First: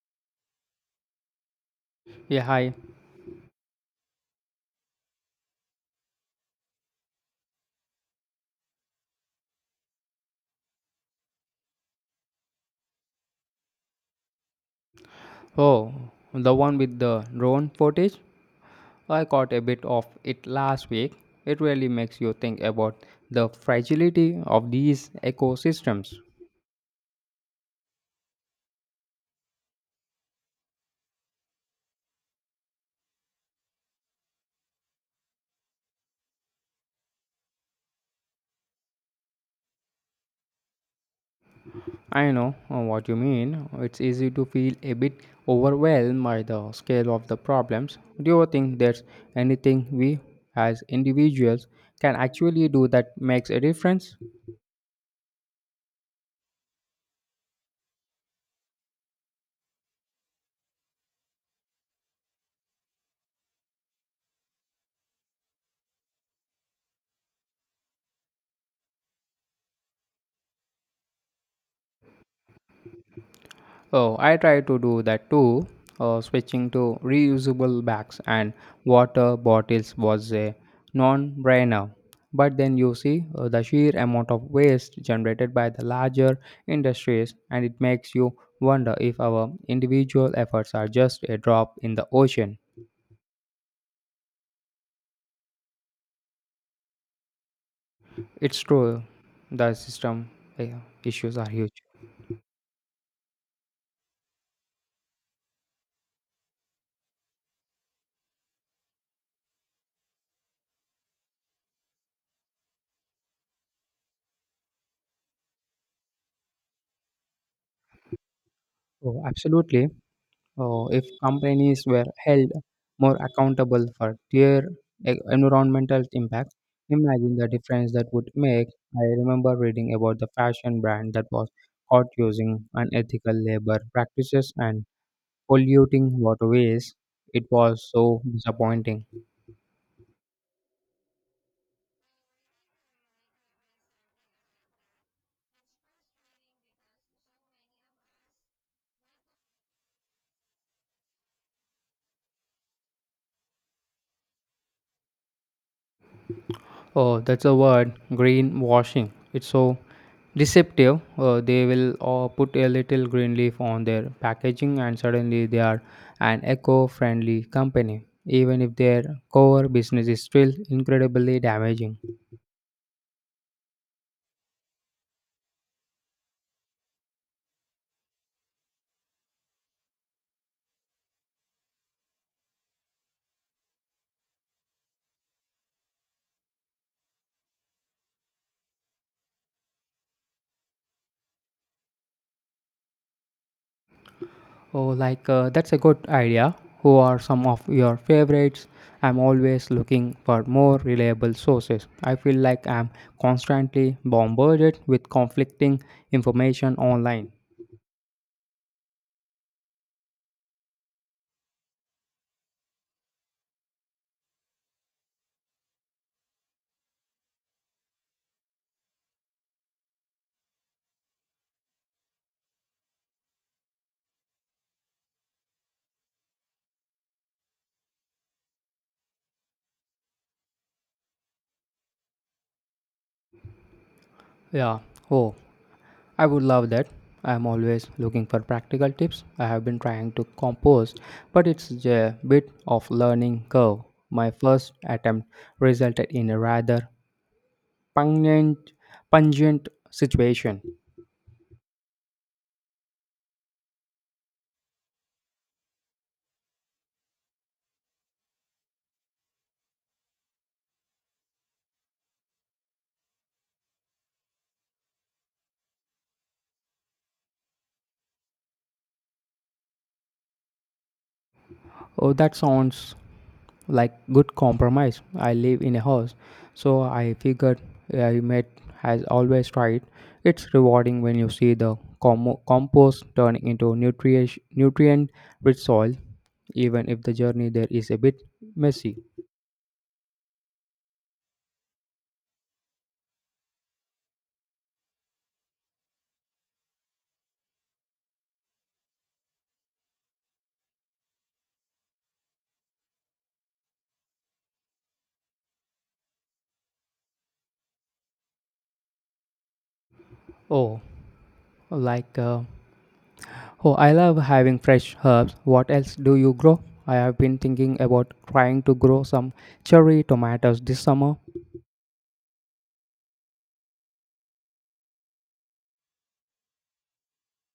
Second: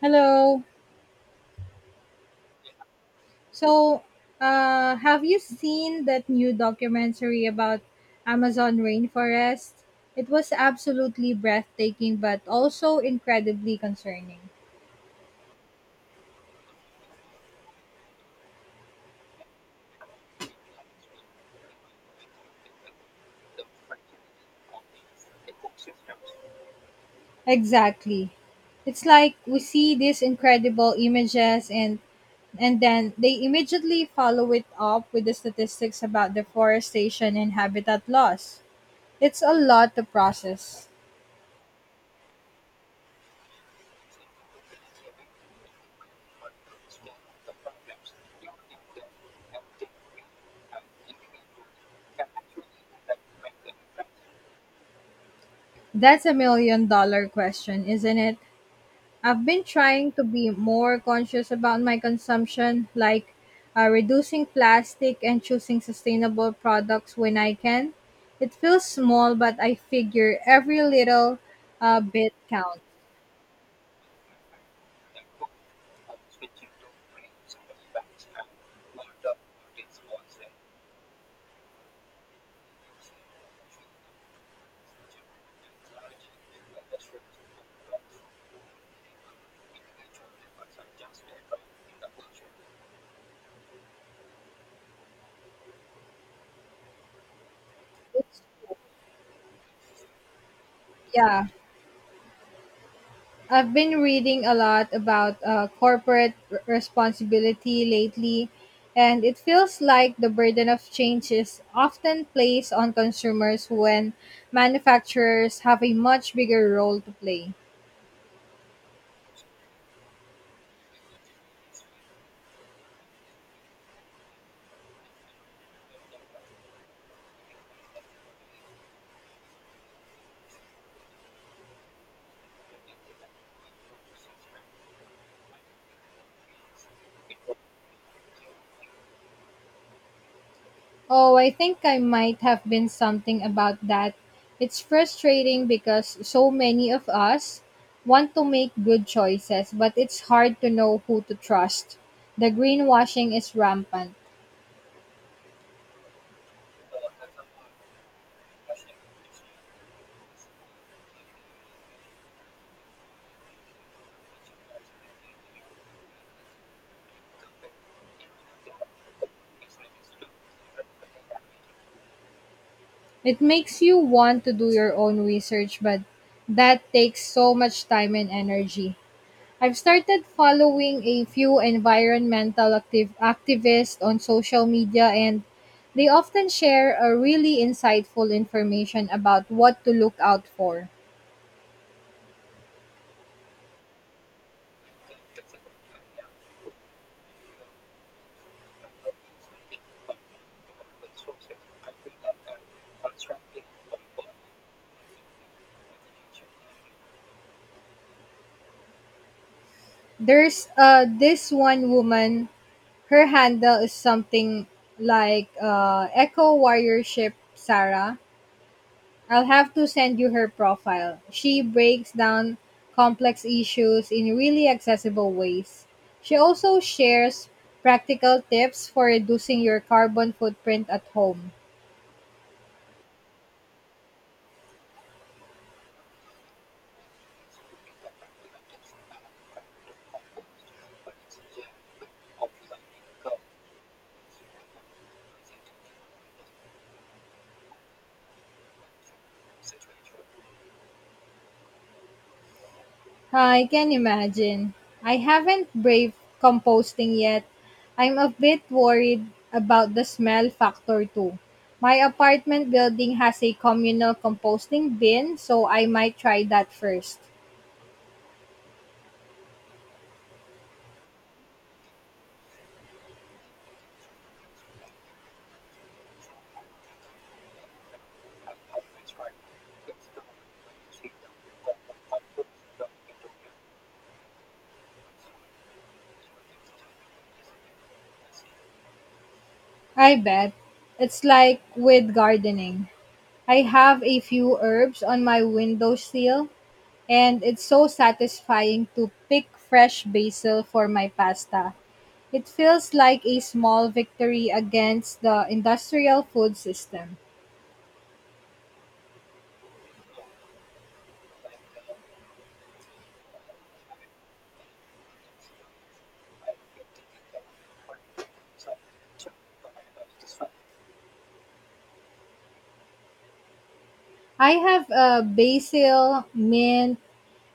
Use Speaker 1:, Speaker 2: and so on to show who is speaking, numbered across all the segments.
Speaker 1: Hello.
Speaker 2: Yeah, hi.
Speaker 1: So, have you seen that new documentary about Amazon rainforest? It was absolutely breathtaking, but also incredibly concerning.
Speaker 2: Oh, the one with the drone footage? I caught a bit of it last week. It really makes you think about the fragility of these ecosystems.
Speaker 1: Exactly. It's like we see these incredible images and then they immediately follow it up with the statistics about deforestation and habitat loss. It's a lot to process.
Speaker 2: I know what you mean. It's easy to feel a bit overwhelmed by the scale of the problems. Do you think there's anything we, as individuals, can actually do that makes a difference?
Speaker 1: That's a million dollar question, isn't it? I've been trying to be more conscious about my consumption, like reducing plastic and choosing sustainable products when I can. It feels small, but I figure every little bit counts.
Speaker 2: Oh, I try to do that too. Switching to reusable bags and water bottles was a non brainer. But then you see the sheer amount of waste generated by the larger industries, and it makes you wonder if our individual efforts are just a drop in the ocean.
Speaker 1: It's,
Speaker 2: It's true, the system uh, issues
Speaker 1: yeah,
Speaker 2: are huge.
Speaker 1: I've been reading a lot about corporate responsibility lately, and it feels like the burden of change is often placed on consumers when manufacturers have a much bigger role to play.
Speaker 2: Oh, absolutely. Oh, if companies were held more accountable for clear environmental impacts, imagine the difference that would make. I remember reading about the fashion brand that was caught using unethical labor practices and polluting waterways. It was so disappointing.
Speaker 1: Oh, I think I might have been something about that. It's frustrating because so many of us want to make good choices, but it's hard to know who to trust. The greenwashing is rampant.
Speaker 2: Oh, that's a word, greenwashing. It's so deceptive. They will put a little green leaf on their packaging, and suddenly they are an eco friendly company, even if their core business is still incredibly damaging.
Speaker 1: It makes you want to do your own research, but that takes so much time and energy. I've started following a few environmental active activists on social media and they often share a really insightful information about what to look out for.
Speaker 2: Oh, like that's a good idea. Who are some of your favorites? I'm always looking for more reliable sources. I feel like I'm constantly bombarded with conflicting information online.
Speaker 1: There's this one woman, her handle is something like Eco Warriorship Sarah. I'll have to send you her profile. She breaks down complex issues in really accessible ways. She also shares practical tips for reducing your carbon footprint at home.
Speaker 2: Yeah. Oh, I would love that. I am always looking for practical tips. I have been trying to compose, but it's a bit of learning curve. My first attempt resulted in a rather pungent, pungent situation.
Speaker 1: I can imagine. I haven't braved composting yet. I'm a bit worried about the smell factor too. My apartment building has a communal composting bin, so I might try that first.
Speaker 2: Oh, that sounds like good compromise. I live in a house, so I figured I made has always tried. It's rewarding when you see the compost turning into nutrient rich soil, even if the journey there is a bit messy.
Speaker 1: I bet. It's like with gardening. I have a few herbs on my windowsill, and it's so satisfying to pick fresh basil for my pasta. It feels like a small victory against the industrial food system.
Speaker 2: Oh, like oh, I love having fresh herbs. What else do you grow? I have been thinking about trying to grow some cherry tomatoes this summer.
Speaker 1: I have a basil, mint,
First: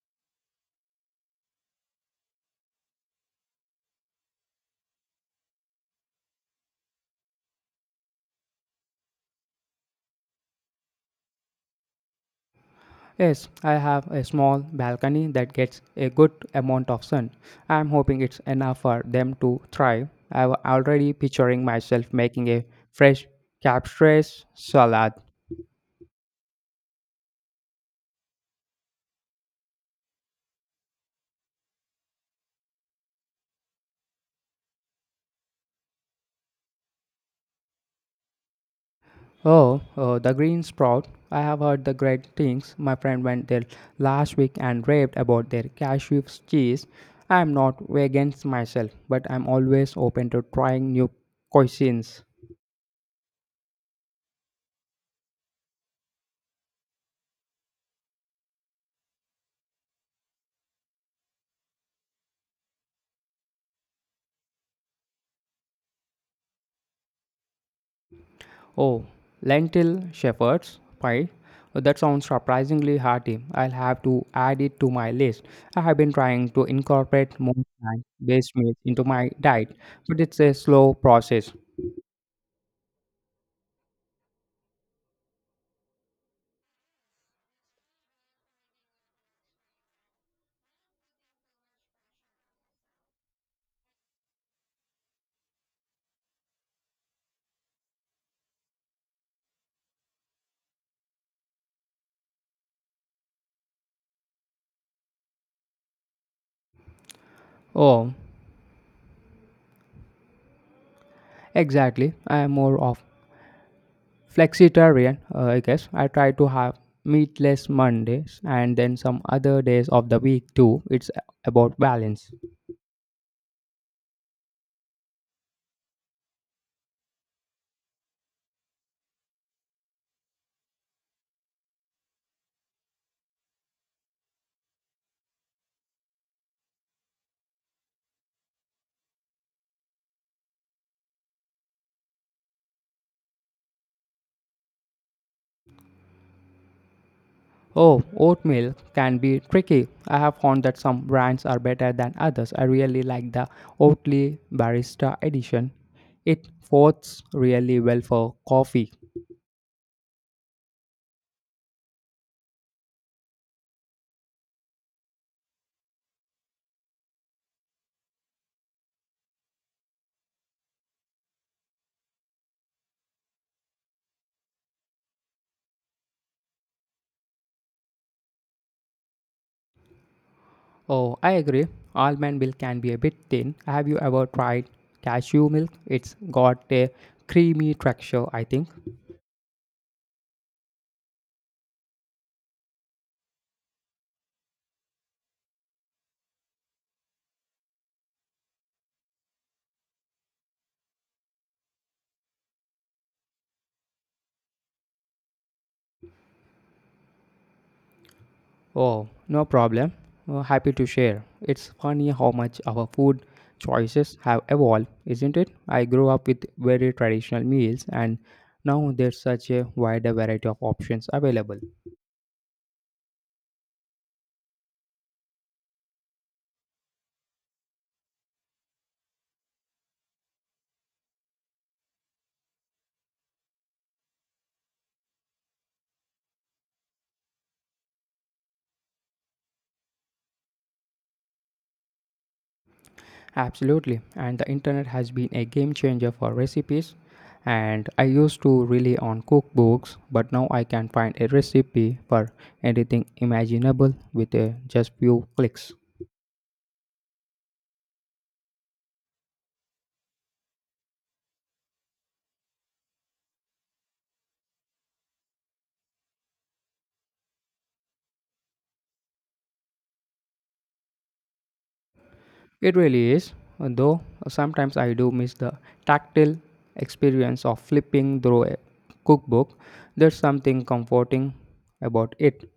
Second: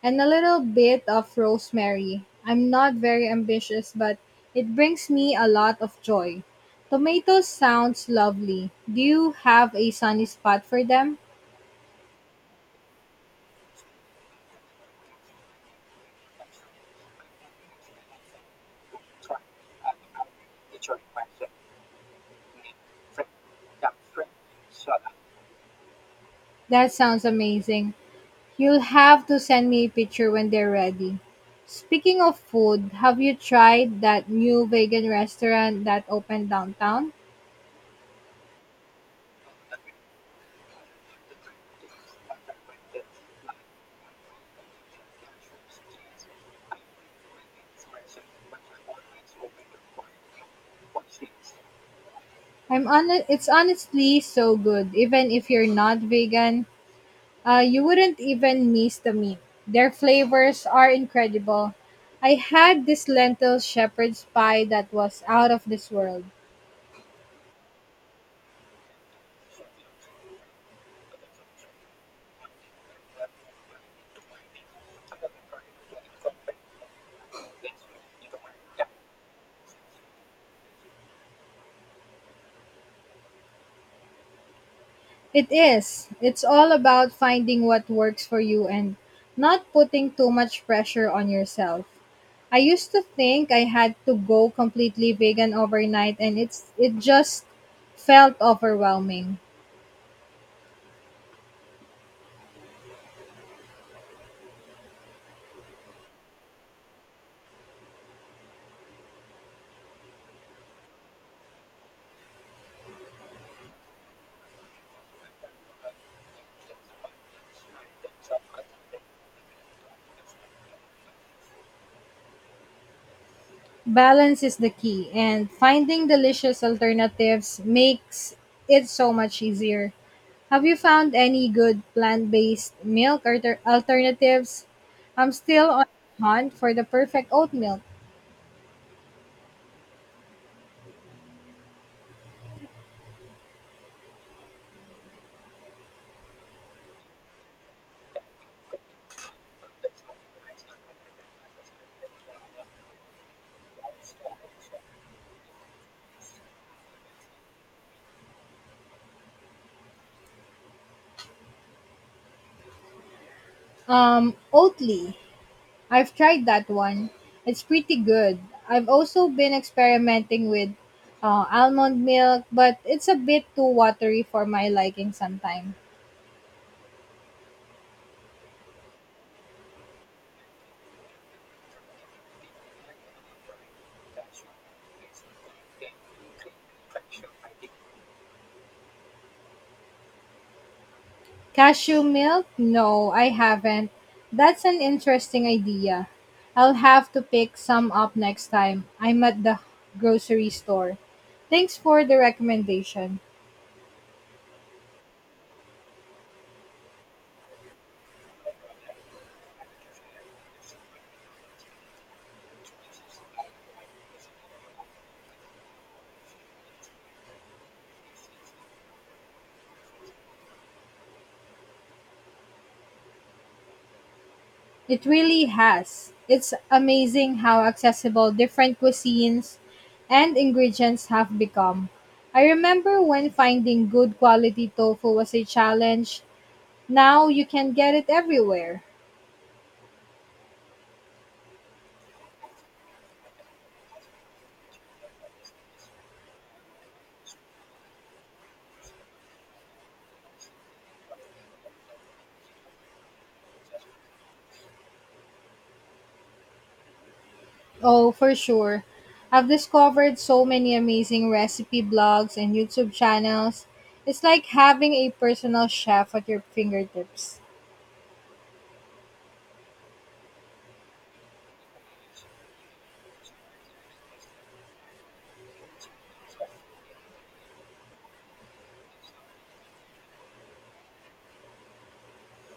Speaker 1: and a little bit of rosemary. I'm not very ambitious, but it brings me a lot of joy. Tomatoes sounds lovely. Do you have a sunny spot for them?
Speaker 2: Yes, I have a small balcony that gets a good amount of sun. I'm hoping it's enough for them to thrive. I'm already picturing myself making a fresh caprese salad.
Speaker 1: That sounds amazing. You'll have to send me a picture when they're ready. Speaking of food, have you tried that new vegan restaurant that opened downtown?
Speaker 2: Oh, the green sprout. I have heard the great things. My friend went there last week and raved about their cashew cheese. I'm not vegan myself, but I'm always open to trying new cuisines.
Speaker 1: I'm on it's honestly so good. Even if you're not vegan, you wouldn't even miss the meat. Their flavors are incredible. I had this lentil shepherd's pie that was out of this world.
Speaker 2: Oh, lentil shepherd's pie. That sounds surprisingly hearty. I'll have to add it to my list. I have been trying to incorporate more plant-based meals into my diet, but it's a slow process.
Speaker 1: It is. It's all about finding what works for you and not putting too much pressure on yourself. I used to think I had to go completely vegan overnight and it just felt overwhelming.
Speaker 2: Oh, exactly. I'm more of flexitarian, I guess. I try to have meatless Mondays and then some other days of the week too. It's about balance.
Speaker 1: Balance is the key and finding delicious alternatives makes it so much easier. Have you found any good plant-based milk alternatives? I'm still on the hunt for the perfect oat milk.
Speaker 2: Oh, oatmeal can be tricky. I have found that some brands are better than others. I really like the Oatly Barista Edition. It works really well for coffee.
Speaker 1: Oatly. I've tried that one. It's pretty good. I've also been experimenting with almond milk, but it's a bit too watery for my liking sometimes.
Speaker 2: Oh, I agree. Almond milk can be a bit thin. Have you ever tried cashew milk? It's got a creamy texture, I think.
Speaker 1: Cashew milk? No, I haven't. That's an interesting idea. I'll have to pick some up next time I'm at the grocery store. Thanks for the recommendation.
Speaker 2: Oh, no problem. Happy to share. It's funny how much our food choices have evolved, isn't it? I grew up with very traditional meals, and now there's such a wider variety of options available.
Speaker 1: It really has. It's amazing how accessible different cuisines and ingredients have become. I remember when finding good quality tofu was a challenge. Now you can get it everywhere.
Speaker 2: Absolutely, and the internet has been a game changer for recipes. And I used to rely on cookbooks, but now I can find a recipe for anything imaginable with a just few clicks.
Speaker 1: Oh, for sure. I've discovered so many amazing recipe blogs and YouTube channels. It's like having a personal chef at your fingertips.
Speaker 2: It really is, though sometimes I do miss the tactile experience of flipping through a cookbook. There's something comforting about it.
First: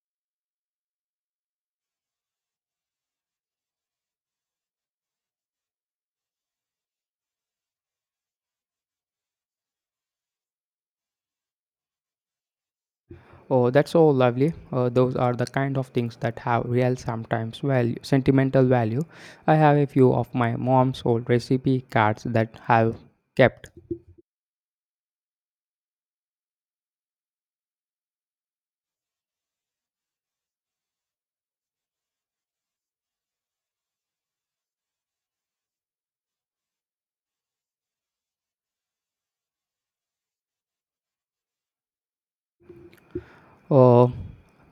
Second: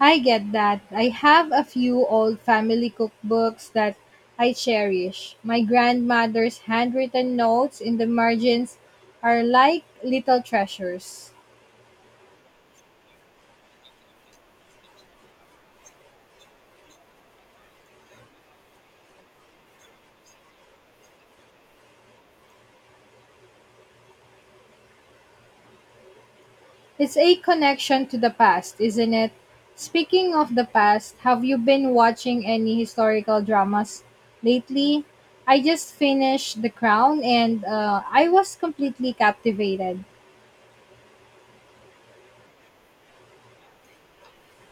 Speaker 1: I get that. I have a few old family cookbooks that I cherish. My grandmother's handwritten notes in the margins are like little treasures.
Speaker 2: Oh, that's so lovely. Those are the kind of things that have real, sometimes value, sentimental value. I have a few of my mom's old recipe cards that have kept.
Speaker 1: It's a connection to the past, isn't it? Speaking of the past, have you been watching any historical dramas lately? I just finished The Crown and I was completely captivated.
Speaker 2: Uh,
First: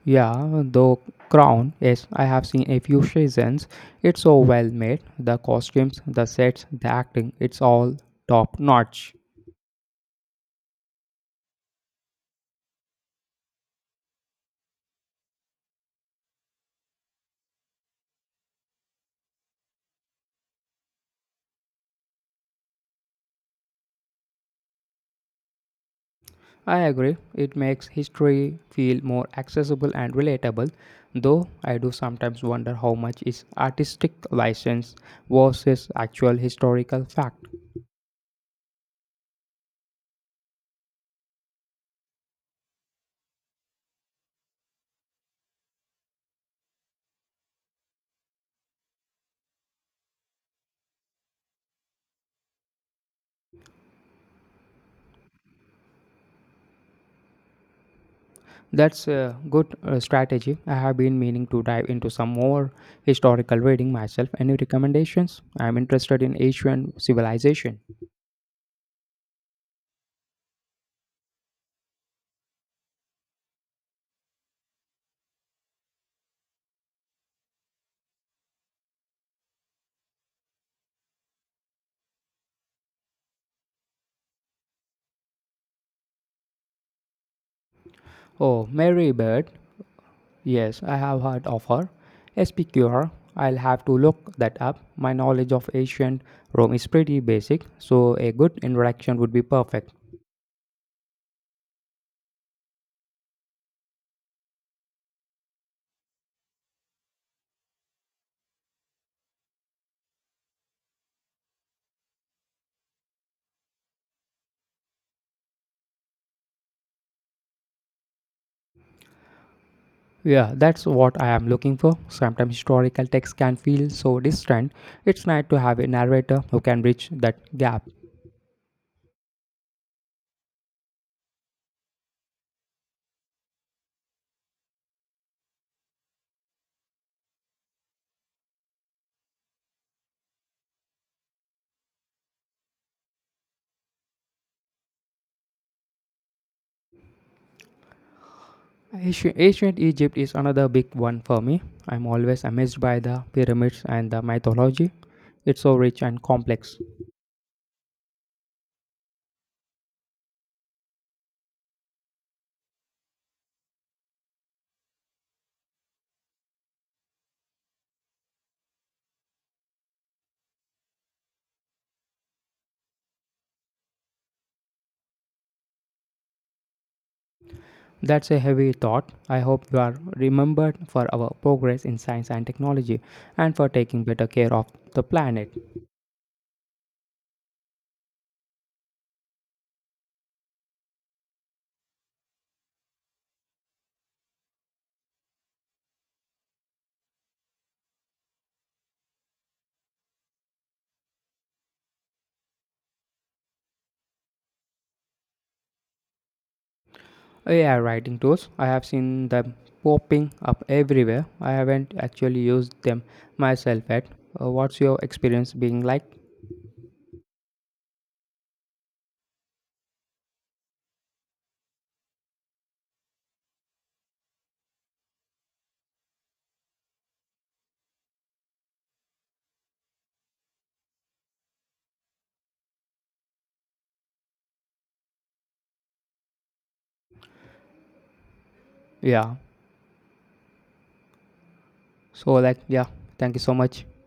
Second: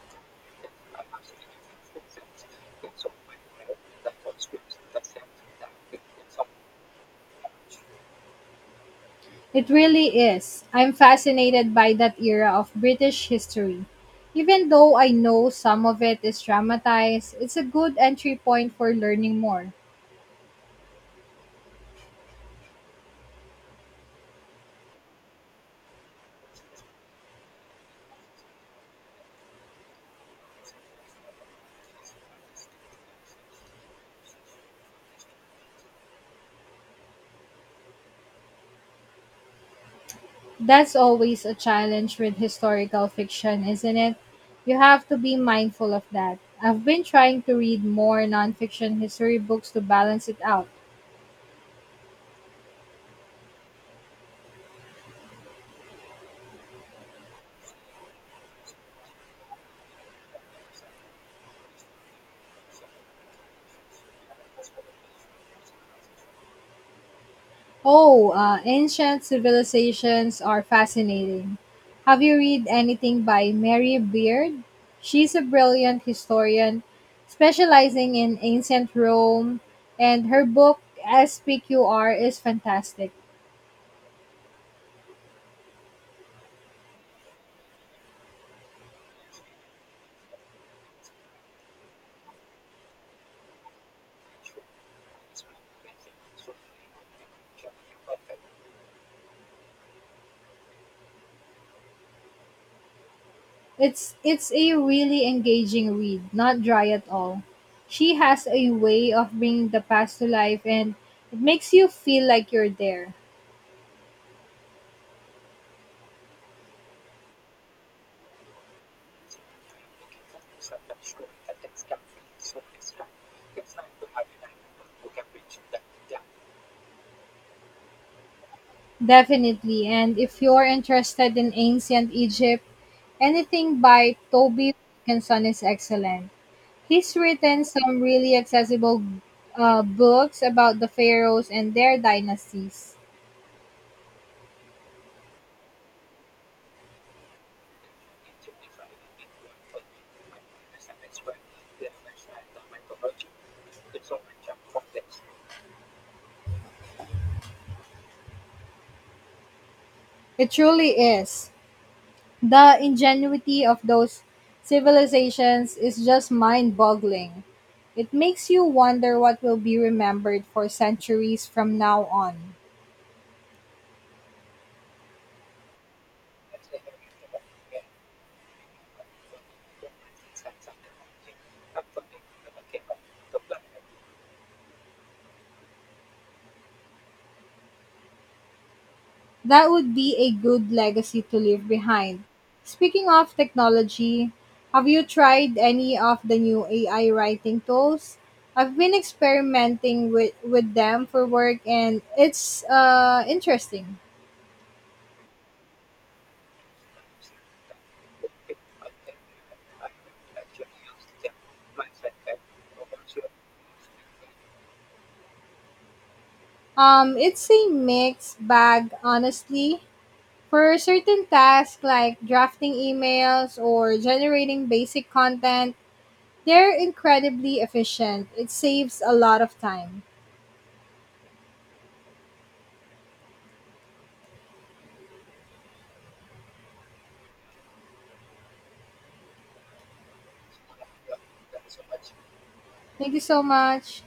Speaker 2: Yeah, the crown, yes, I have seen a few seasons. It's so well made. The costumes, the sets, the acting, it's all top notch.
Speaker 1: It really is. I'm fascinated by that era of British history. Even though I know some of it is dramatized, it's a good entry point for learning more.
Speaker 2: I agree, it makes history feel more accessible and relatable, though I do sometimes wonder how much is artistic license versus actual historical fact.
Speaker 1: That's always a challenge with historical fiction, isn't it? You have to be mindful of that. I've been trying to read more nonfiction history books to balance it out.
Speaker 2: That's a good strategy. I have been meaning to dive into some more historical reading myself. Any recommendations? I'm interested in Asian civilization.
Speaker 1: Oh, ancient civilizations are fascinating. Have you read anything by Mary Beard? She's a brilliant historian specializing in ancient Rome, and her book SPQR is fantastic.
Speaker 2: Oh, Mary Bird. Yes, I have heard of her. SPQR. I'll have to look that up. My knowledge of ancient Rome is pretty basic, so a good introduction would be perfect.
Speaker 1: It's a really engaging read, not dry at all. She has a way of bringing the past to life and it makes you feel like you're there.
Speaker 2: Yeah, that's what I am looking for. Sometimes historical texts can feel so distant. It's nice to have a narrator who can bridge that gap.
Speaker 1: Definitely. And if you're interested in ancient Egypt, anything by Toby Wilkinson is excellent. He's written some really accessible books about the pharaohs and their dynasties.
Speaker 2: Ancient Egypt is another big one for me. I'm always amazed by the pyramids and the mythology. It's so rich and complex.
Speaker 1: It truly is. The ingenuity of those civilizations is just mind boggling. It makes you wonder what will be remembered for centuries from now on.
Speaker 2: That's a heavy thought. I hope you are remembered for our progress in science and technology and for taking better care of the planet.
Speaker 1: That would be a good legacy to leave behind. Speaking of technology, have you tried any of the new AI writing tools? I've been experimenting with them for work and it's interesting.
Speaker 2: AI writing tools. I have seen them popping up everywhere. I haven't actually used them myself yet. What's your experience being like?
Speaker 1: It's a mixed bag, honestly. For certain tasks like drafting emails or generating basic content, they're incredibly efficient. It saves a lot of time.
Speaker 2: Yeah. So like, yeah.
Speaker 1: Thank you
Speaker 2: Thank you
Speaker 1: so
Speaker 2: so much.
Speaker 1: much.